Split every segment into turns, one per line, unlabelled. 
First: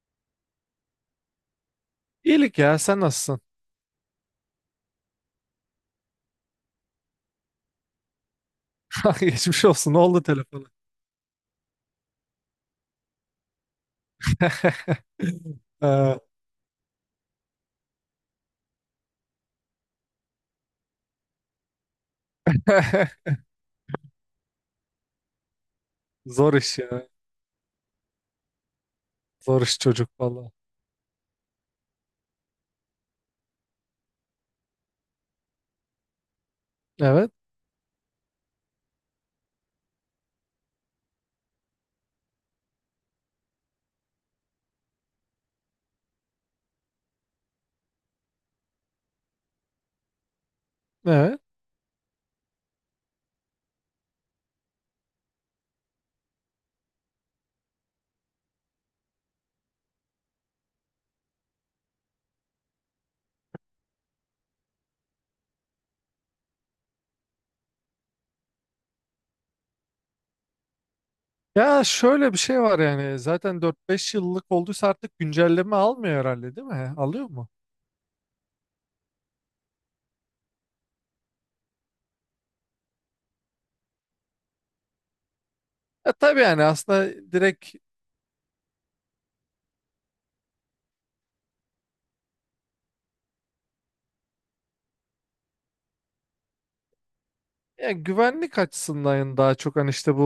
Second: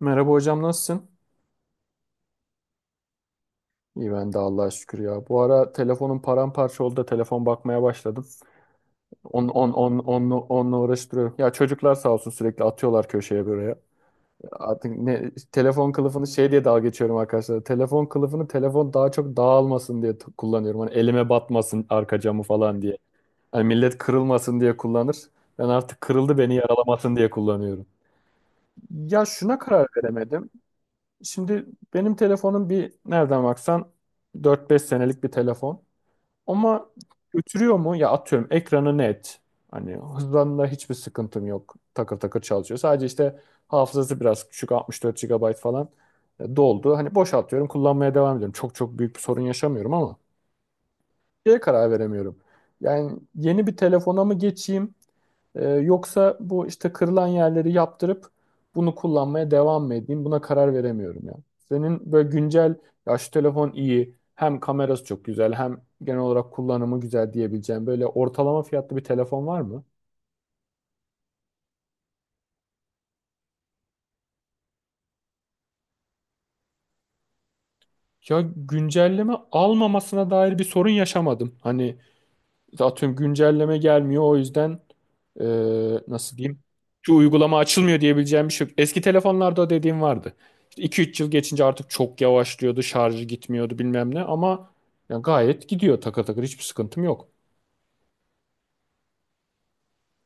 Merhaba hocam, nasılsın?
İyilik ya, sen nasılsın?
İyi ben de Allah'a şükür ya. Bu ara telefonum paramparça oldu da telefon bakmaya başladım. On,
Geçmiş
on,
olsun,
on,
ne oldu
onunla,
telefonu?
onunla uğraştırıyorum. Ya çocuklar sağ olsun, sürekli atıyorlar köşeye buraya. Artık ne telefon
Ee,
kılıfını şey diye dalga geçiyorum arkadaşlar. Telefon kılıfını telefon daha çok dağılmasın diye kullanıyorum. Hani elime batmasın arka camı falan diye. Hani millet kırılmasın diye kullanır. Ben artık kırıldı,
zor
beni
iş ya.
yaralamasın diye kullanıyorum. Ya, şuna
Zor iş
karar
çocuk,
veremedim.
valla.
Şimdi benim telefonum bir nereden baksan 4-5 senelik bir telefon. Ama
Evet,
götürüyor mu? Ya, atıyorum ekranı net. Hani hızlanında hiçbir sıkıntım yok. Takır takır çalışıyor. Sadece işte hafızası biraz küçük, 64 gigabayt falan doldu. Hani boşaltıyorum, kullanmaya devam ediyorum. Çok çok büyük bir sorun yaşamıyorum ama
evet.
şeye karar veremiyorum. Yani yeni bir telefona mı geçeyim? Yoksa bu işte kırılan yerleri yaptırıp bunu kullanmaya devam mı edeyim? Buna karar veremiyorum ya. Senin böyle güncel, ya şu telefon iyi, hem kamerası çok güzel, hem genel olarak kullanımı güzel diyebileceğim böyle ortalama fiyatlı bir telefon var mı?
Ya şöyle bir şey var, yani zaten 4-5 yıllık olduysa artık güncelleme almıyor herhalde, değil mi? Alıyor mu?
Ya, güncelleme almamasına dair bir sorun yaşamadım. Hani atıyorum güncelleme gelmiyor, o yüzden. e,
Ya
Nasıl
tabii,
diyeyim?
yani aslında
Şu uygulama
direkt,
açılmıyor diyebileceğim bir şey yok. Eski telefonlarda dediğim vardı. İşte 2-3 yıl geçince artık çok yavaşlıyordu, şarjı gitmiyordu bilmem ne, ama ya gayet gidiyor, takır takır, hiçbir sıkıntım yok.
ya güvenlik açısından daha çok hani işte bu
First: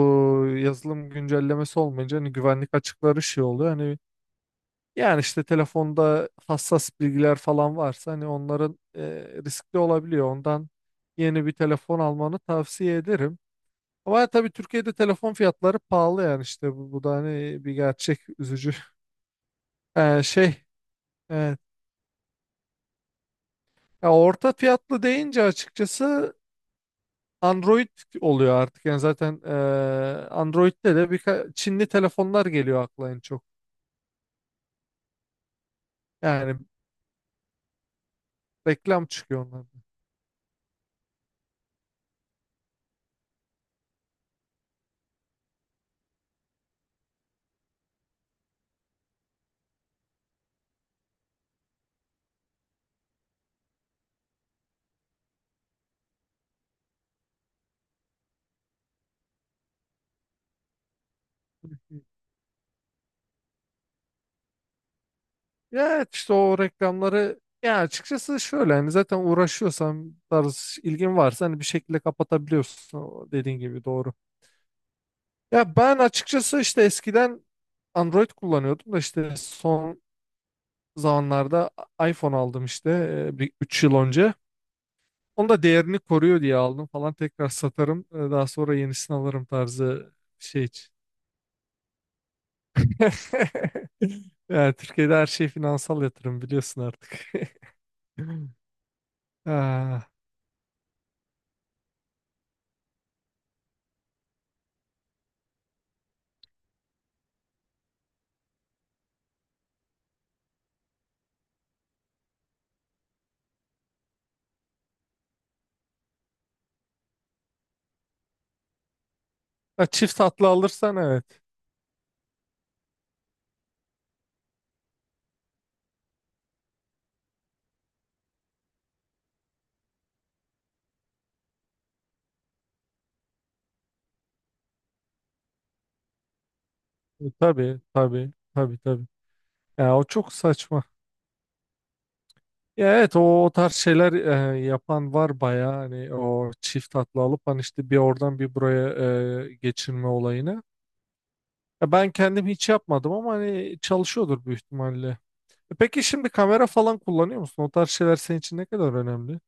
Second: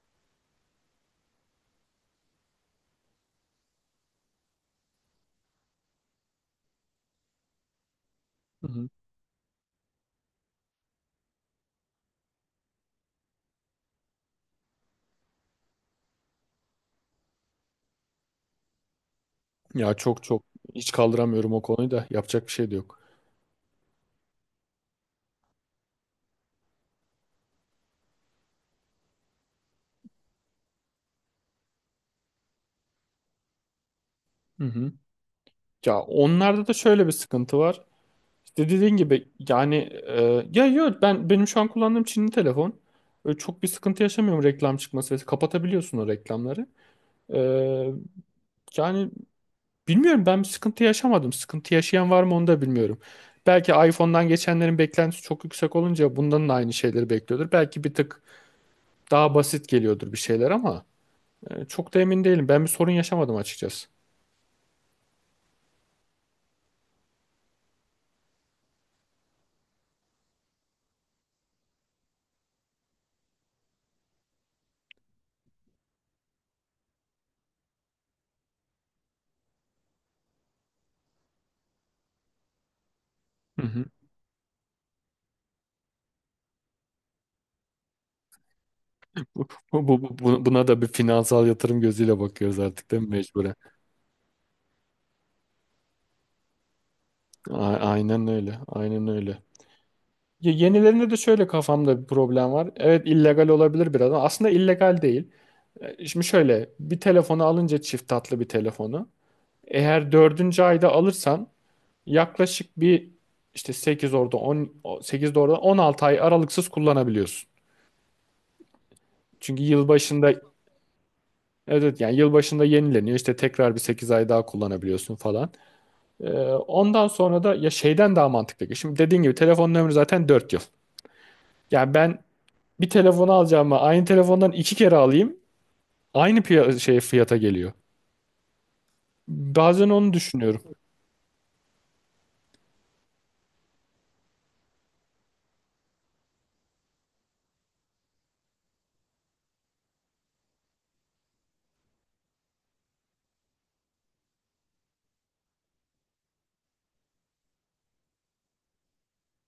yazılım güncellemesi olmayınca hani güvenlik açıkları şey oluyor. Hani, yani işte telefonda hassas bilgiler falan varsa hani
Hı
onların
hı.
riskli olabiliyor. Ondan yeni bir telefon almanı tavsiye ederim. Ama tabii Türkiye'de telefon fiyatları pahalı, yani işte bu da hani bir gerçek, üzücü.
Ya çok
E,
çok
şey
hiç kaldıramıyorum
evet.
o konuyu da, yapacak bir şey de yok.
Ya orta fiyatlı deyince açıkçası Android oluyor artık. Yani zaten Android'de de birkaç Çinli telefonlar geliyor akla en çok.
Hı hı. Ya,
Yani
onlarda da şöyle bir sıkıntı var. İşte dediğin
reklam
gibi,
çıkıyor.
yani ya yok, benim şu an kullandığım Çinli telefon, öyle çok bir sıkıntı yaşamıyorum. Reklam çıkması ve kapatabiliyorsun o reklamları. E, Yani bilmiyorum, ben bir sıkıntı yaşamadım. Sıkıntı yaşayan var mı onu da bilmiyorum. Belki iPhone'dan geçenlerin beklentisi çok yüksek olunca bundan da aynı şeyleri bekliyordur. Belki bir tık daha basit geliyordur bir şeyler, ama çok da emin değilim. Ben bir sorun yaşamadım açıkçası.
Ya evet, işte o reklamları, ya açıkçası şöyle hani zaten uğraşıyorsan tarz ilgin varsa hani bir şekilde kapatabiliyorsun, o dediğin gibi, doğru. Ya ben açıkçası işte eskiden Android kullanıyordum da işte son zamanlarda iPhone aldım işte bir
Hı
3
hı.
yıl önce. Onu da değerini koruyor diye aldım falan, tekrar satarım daha sonra yenisini alırım
Bu, bu,
tarzı
bu- bu-
şey
buna da bir
için.
finansal yatırım gözüyle bakıyoruz artık, değil mi, mecburen?
Yani Türkiye'de her şey finansal yatırım, biliyorsun artık.
Aynen öyle. Aynen öyle.
Ah.
Ya, yenilerinde de şöyle kafamda bir problem var. Evet, illegal olabilir biraz ama aslında illegal değil. Şimdi, şöyle bir telefonu alınca, çift tatlı bir telefonu, eğer dördüncü ayda alırsan yaklaşık bir işte 8 orada 10 8 orada 16 ay aralıksız kullanabiliyorsun. Çünkü
Ha, çift
yılbaşında, evet
tatlı alırsan evet.
evet, yani yılbaşında yenileniyor, işte tekrar bir 8 ay daha kullanabiliyorsun falan. Ondan sonra da ya şeyden daha mantıklı. Şimdi dediğin gibi telefonun ömrü zaten 4 yıl. Yani ben bir telefonu alacağıma aynı telefondan iki kere alayım. Aynı şey fiyata geliyor.
Tabii, tabii, tabii, tabii.
Bazen
Ya o
onu
çok
düşünüyorum.
saçma. Ya evet, o tarz şeyler yapan var bayağı, hani o çift tatlı alıp hani işte bir oradan bir buraya geçirme olayını. Ya ben kendim hiç yapmadım ama hani çalışıyordur büyük ihtimalle. Peki, şimdi kamera falan kullanıyor musun? O tarz şeyler senin için ne kadar önemli?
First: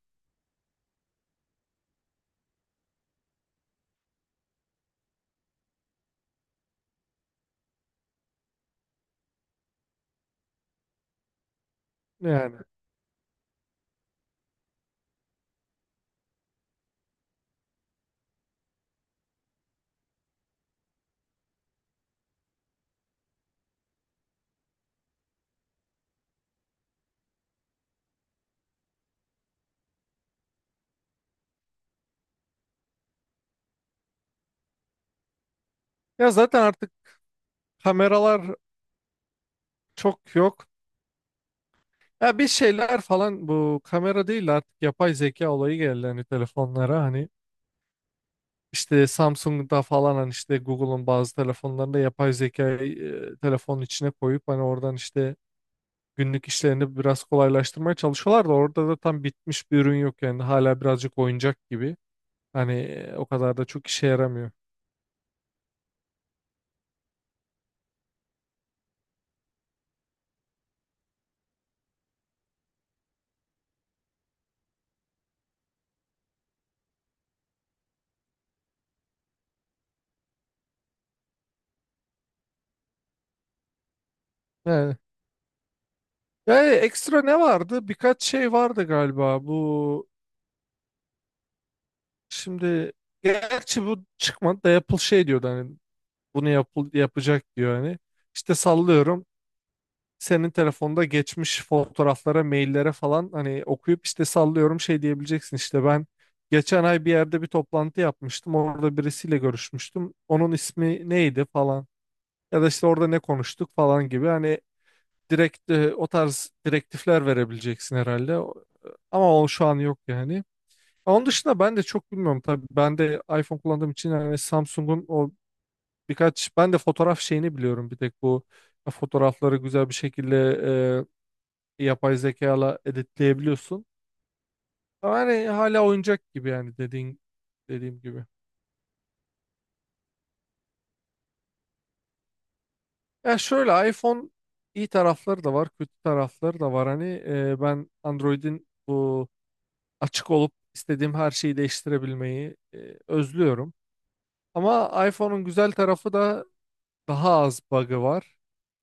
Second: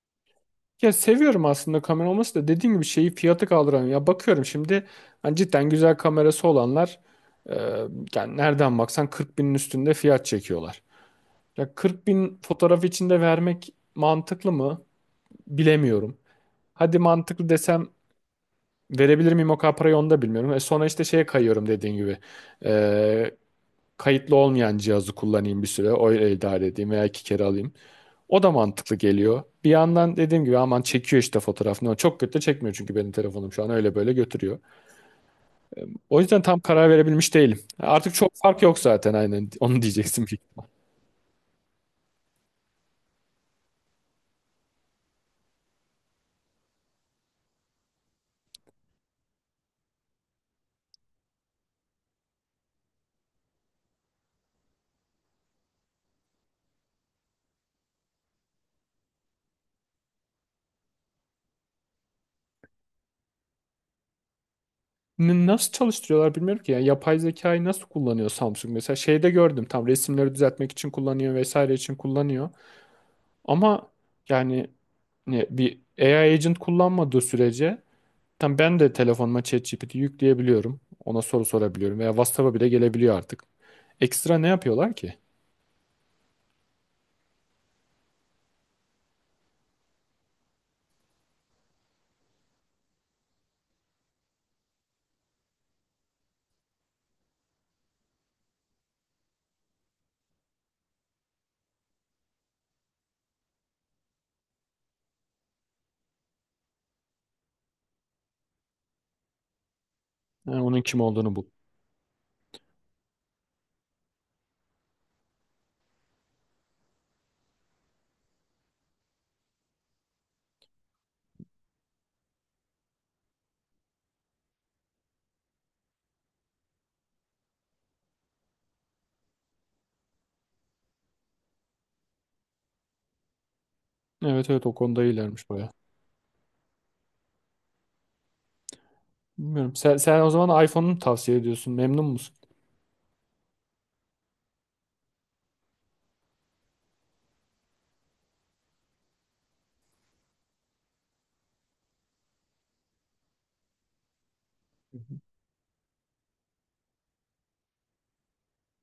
Ya, seviyorum aslında kamera olması da, dediğim gibi şeyi, fiyatı kaldıramıyorum. Ya bakıyorum şimdi, hani cidden güzel kamerası olanlar e, yani nereden baksan 40 binin üstünde fiyat çekiyorlar. Ya 40 bin
Yani.
fotoğraf içinde vermek mantıklı mı? Bilemiyorum. Hadi mantıklı desem, verebilir miyim o kadar parayı, onu da bilmiyorum. Sonra işte şeye kayıyorum, dediğin gibi. Kayıtlı olmayan cihazı kullanayım bir süre, öyle idare edeyim veya iki kere alayım. O da mantıklı geliyor. Bir yandan dediğim gibi, aman, çekiyor işte fotoğraf. Ne o çok kötü de çekmiyor, çünkü benim telefonum şu an öyle böyle götürüyor. O
Ya
yüzden
zaten
tam karar
artık
verebilmiş değilim. Artık çok
kameralar
fark yok zaten, aynen onu diyeceksin
çok
büyük ihtimal.
yok. Ya bir şeyler falan, bu kamera değil artık yapay zeka olayı geldi hani telefonlara, hani işte Samsung'da falan, hani işte Google'un bazı telefonlarında yapay zekayı telefonun içine koyup hani oradan işte günlük işlerini biraz kolaylaştırmaya çalışıyorlar da orada da tam bitmiş bir ürün yok, yani hala birazcık oyuncak gibi, hani o kadar da çok işe yaramıyor.
Nasıl çalıştırıyorlar bilmiyorum ki. Yani yapay zekayı nasıl kullanıyor Samsung mesela? Şeyde gördüm, tam resimleri düzeltmek için kullanıyor, vesaire için kullanıyor. Ama yani ne, bir AI agent kullanmadığı sürece, tam ben de telefonuma ChatGPT yükleyebiliyorum. Ona soru sorabiliyorum veya WhatsApp'a bile gelebiliyor artık. Ekstra ne yapıyorlar
Yani,
ki?
yani, ekstra ne vardı? Birkaç şey vardı galiba, bu şimdi, gerçi bu çıkmadı da Apple şey diyordu hani bunu yapacak diyor hani. İşte sallıyorum, senin telefonda geçmiş fotoğraflara, maillere falan hani okuyup işte sallıyorum şey diyebileceksin, işte ben geçen ay bir yerde bir toplantı yapmıştım, orada birisiyle görüşmüştüm, onun
Ha, onun kim
ismi
olduğunu bul.
neydi falan, ya da işte orada ne konuştuk falan gibi, hani direkt o tarz direktifler verebileceksin herhalde. Ama o şu an yok yani. Onun dışında ben de çok bilmiyorum tabii. Ben de iPhone kullandığım için, yani Samsung'un o birkaç, ben de fotoğraf şeyini biliyorum, bir tek bu fotoğrafları güzel bir şekilde yapay zekayla editleyebiliyorsun.
Evet evet, o konuda
Ama hani
iyilermiş baya.
hala oyuncak gibi, yani dediğim gibi.
Bilmiyorum. Sen o zaman iPhone'u mu tavsiye ediyorsun? Memnun musun?
Ya şöyle, iPhone iyi tarafları da var, kötü tarafları da var. Hani ben Android'in bu açık olup istediğim her şeyi değiştirebilmeyi özlüyorum.
Hı
Ama
hı.
iPhone'un güzel tarafı da daha az bug'ı var.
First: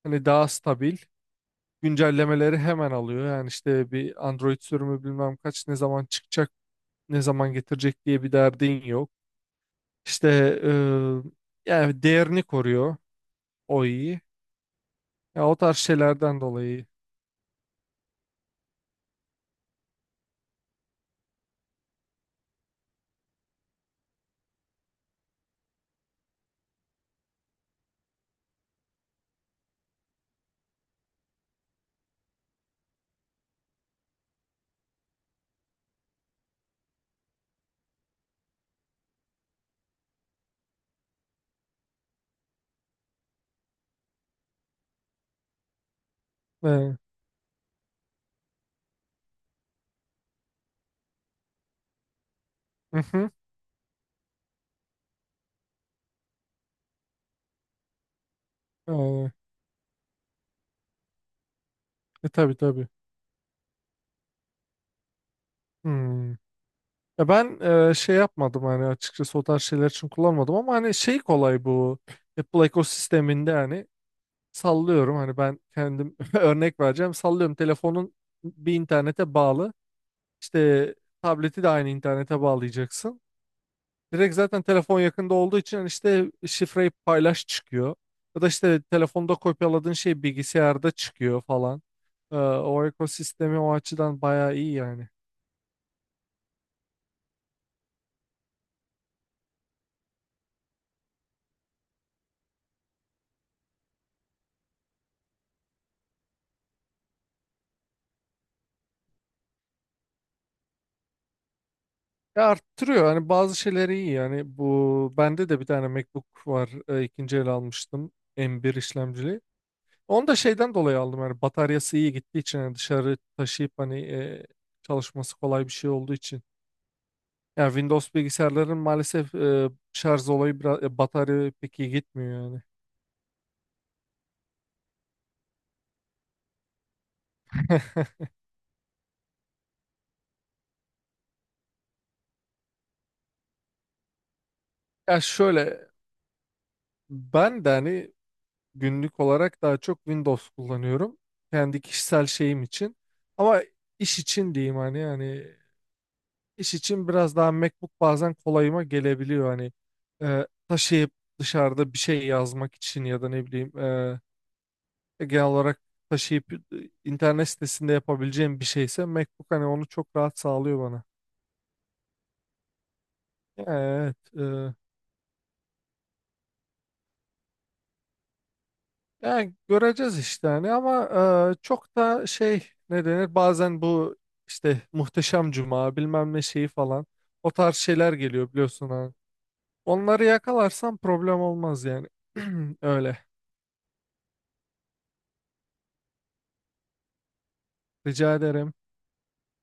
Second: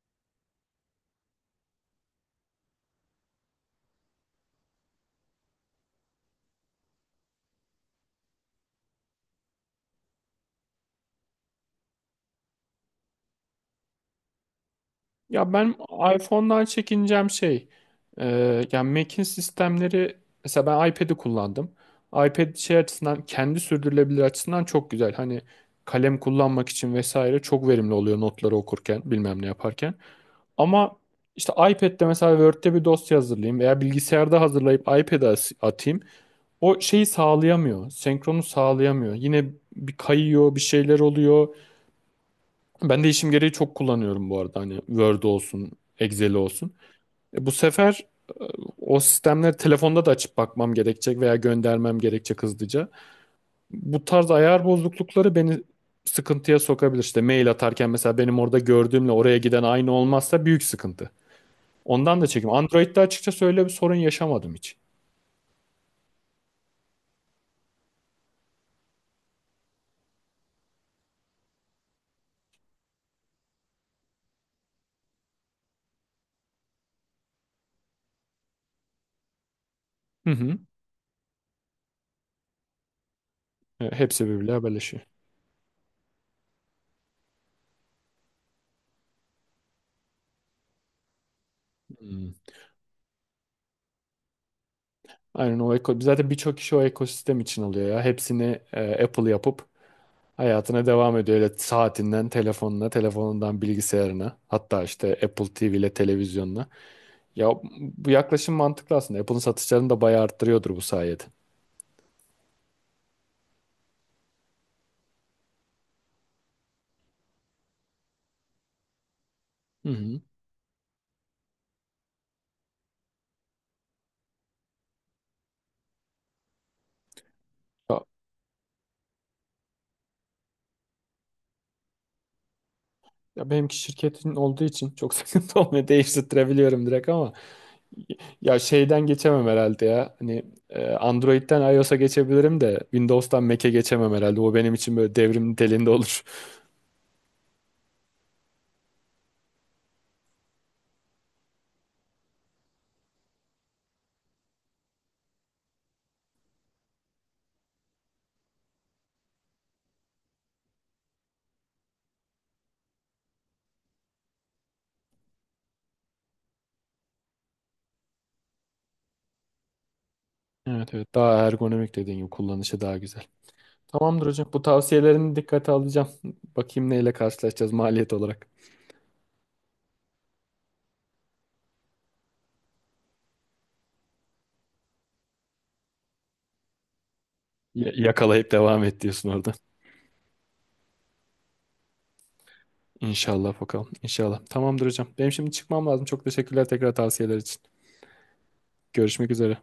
Hani daha stabil. Güncellemeleri hemen alıyor. Yani işte bir Android sürümü bilmem kaç ne zaman çıkacak, ne zaman getirecek diye bir derdin yok. İşte yani değerini koruyor, o iyi. Ya
Ya
o
ben
tarz şeylerden
iPhone'dan
dolayı.
çekineceğim şey, e, yani Mac'in sistemleri, mesela ben iPad'i kullandım. iPad şey açısından, kendi sürdürülebilir açısından çok güzel. Hani kalem kullanmak için vesaire çok verimli oluyor, notları okurken bilmem ne yaparken. Ama işte iPad'de mesela Word'de bir dosya hazırlayayım veya bilgisayarda hazırlayıp iPad'e atayım, o şeyi sağlayamıyor. Senkronu sağlayamıyor. Yine bir kayıyor, bir şeyler oluyor. Ben de işim gereği çok kullanıyorum bu arada. Hani Word olsun, Excel olsun.
E,
Bu sefer e, o sistemleri telefonda da açıp bakmam gerekecek veya göndermem gerekecek hızlıca.
hı hı,
Bu tarz ayar bozuklukları beni sıkıntıya sokabilir. İşte mail atarken mesela, benim orada gördüğümle
e,
oraya giden aynı olmazsa büyük sıkıntı. Ondan da çekim.
tabii, tabii.
Android'de açıkçası öyle bir sorun yaşamadım hiç.
Hmm. Ya ben şey yapmadım hani, açıkçası o tarz şeyler için kullanmadım, ama hani şey kolay bu Apple ekosisteminde. Hani sallıyorum, hani ben kendim örnek vereceğim, sallıyorum telefonun bir internete bağlı,
Hı hı.
İşte tableti de aynı internete bağlayacaksın.
Hepsi
Direkt
birbiriyle
zaten telefon
haberleşiyor.
yakında olduğu için hani işte şifreyi paylaş çıkıyor. Ya da işte telefonda kopyaladığın şey bilgisayarda çıkıyor falan.
Hmm.
O ekosistemi o açıdan bayağı iyi yani.
Aynen, o eko zaten birçok kişi o ekosistem için alıyor ya. Hepsini Apple yapıp hayatına devam ediyor. Öyle saatinden telefonuna, telefonundan bilgisayarına, hatta işte Apple TV ile televizyonuna. Ya bu yaklaşım mantıklı aslında. Apple'ın satışlarını da bayağı arttırıyordur bu sayede.
Ya arttırıyor, hani bazı şeyleri iyi, yani bu bende de bir tane MacBook var, ikinci el almıştım, M1 işlemcili.
Hı hı.
Onu da şeyden dolayı aldım, yani bataryası iyi gittiği için, yani dışarı taşıyıp hani çalışması kolay bir şey olduğu için. Ya
Ya,
Windows bilgisayarların maalesef şarj olayı biraz batarya pek iyi gitmiyor yani.
ya benimki şirketin olduğu için çok sıkıntı olmuyor. Değiştirebiliyorum direkt ama. Ya şeyden geçemem herhalde ya. Hani Android'den iOS'a geçebilirim de Windows'tan Mac'e geçemem herhalde. O benim için böyle
Ya
devrim
şöyle,
niteliğinde olur.
ben de hani günlük olarak daha çok Windows kullanıyorum, kendi kişisel şeyim için. Ama iş için diyeyim hani, yani iş için biraz daha MacBook bazen kolayıma gelebiliyor, hani taşıyıp dışarıda bir şey yazmak için, ya da ne bileyim genel olarak taşıyıp internet sitesinde yapabileceğim bir şeyse MacBook hani onu çok rahat sağlıyor
Evet
bana.
evet, daha ergonomik dediğin gibi, kullanışı daha güzel.
Evet.
Tamamdır hocam. Bu tavsiyelerini dikkate alacağım. Bakayım neyle karşılaşacağız maliyet olarak.
Yani göreceğiz işte hani, ama çok da şey, ne denir bazen bu işte Muhteşem Cuma bilmem ne şeyi falan, o tarz şeyler
Yakalayıp
geliyor
devam
biliyorsun
et
hani.
diyorsun orada.
Onları yakalarsam problem olmaz yani. Öyle.
İnşallah bakalım. İnşallah. Tamamdır hocam. Benim şimdi çıkmam lazım. Çok teşekkürler, tekrar, tavsiyeler için.
Rica ederim.
Görüşmek üzere.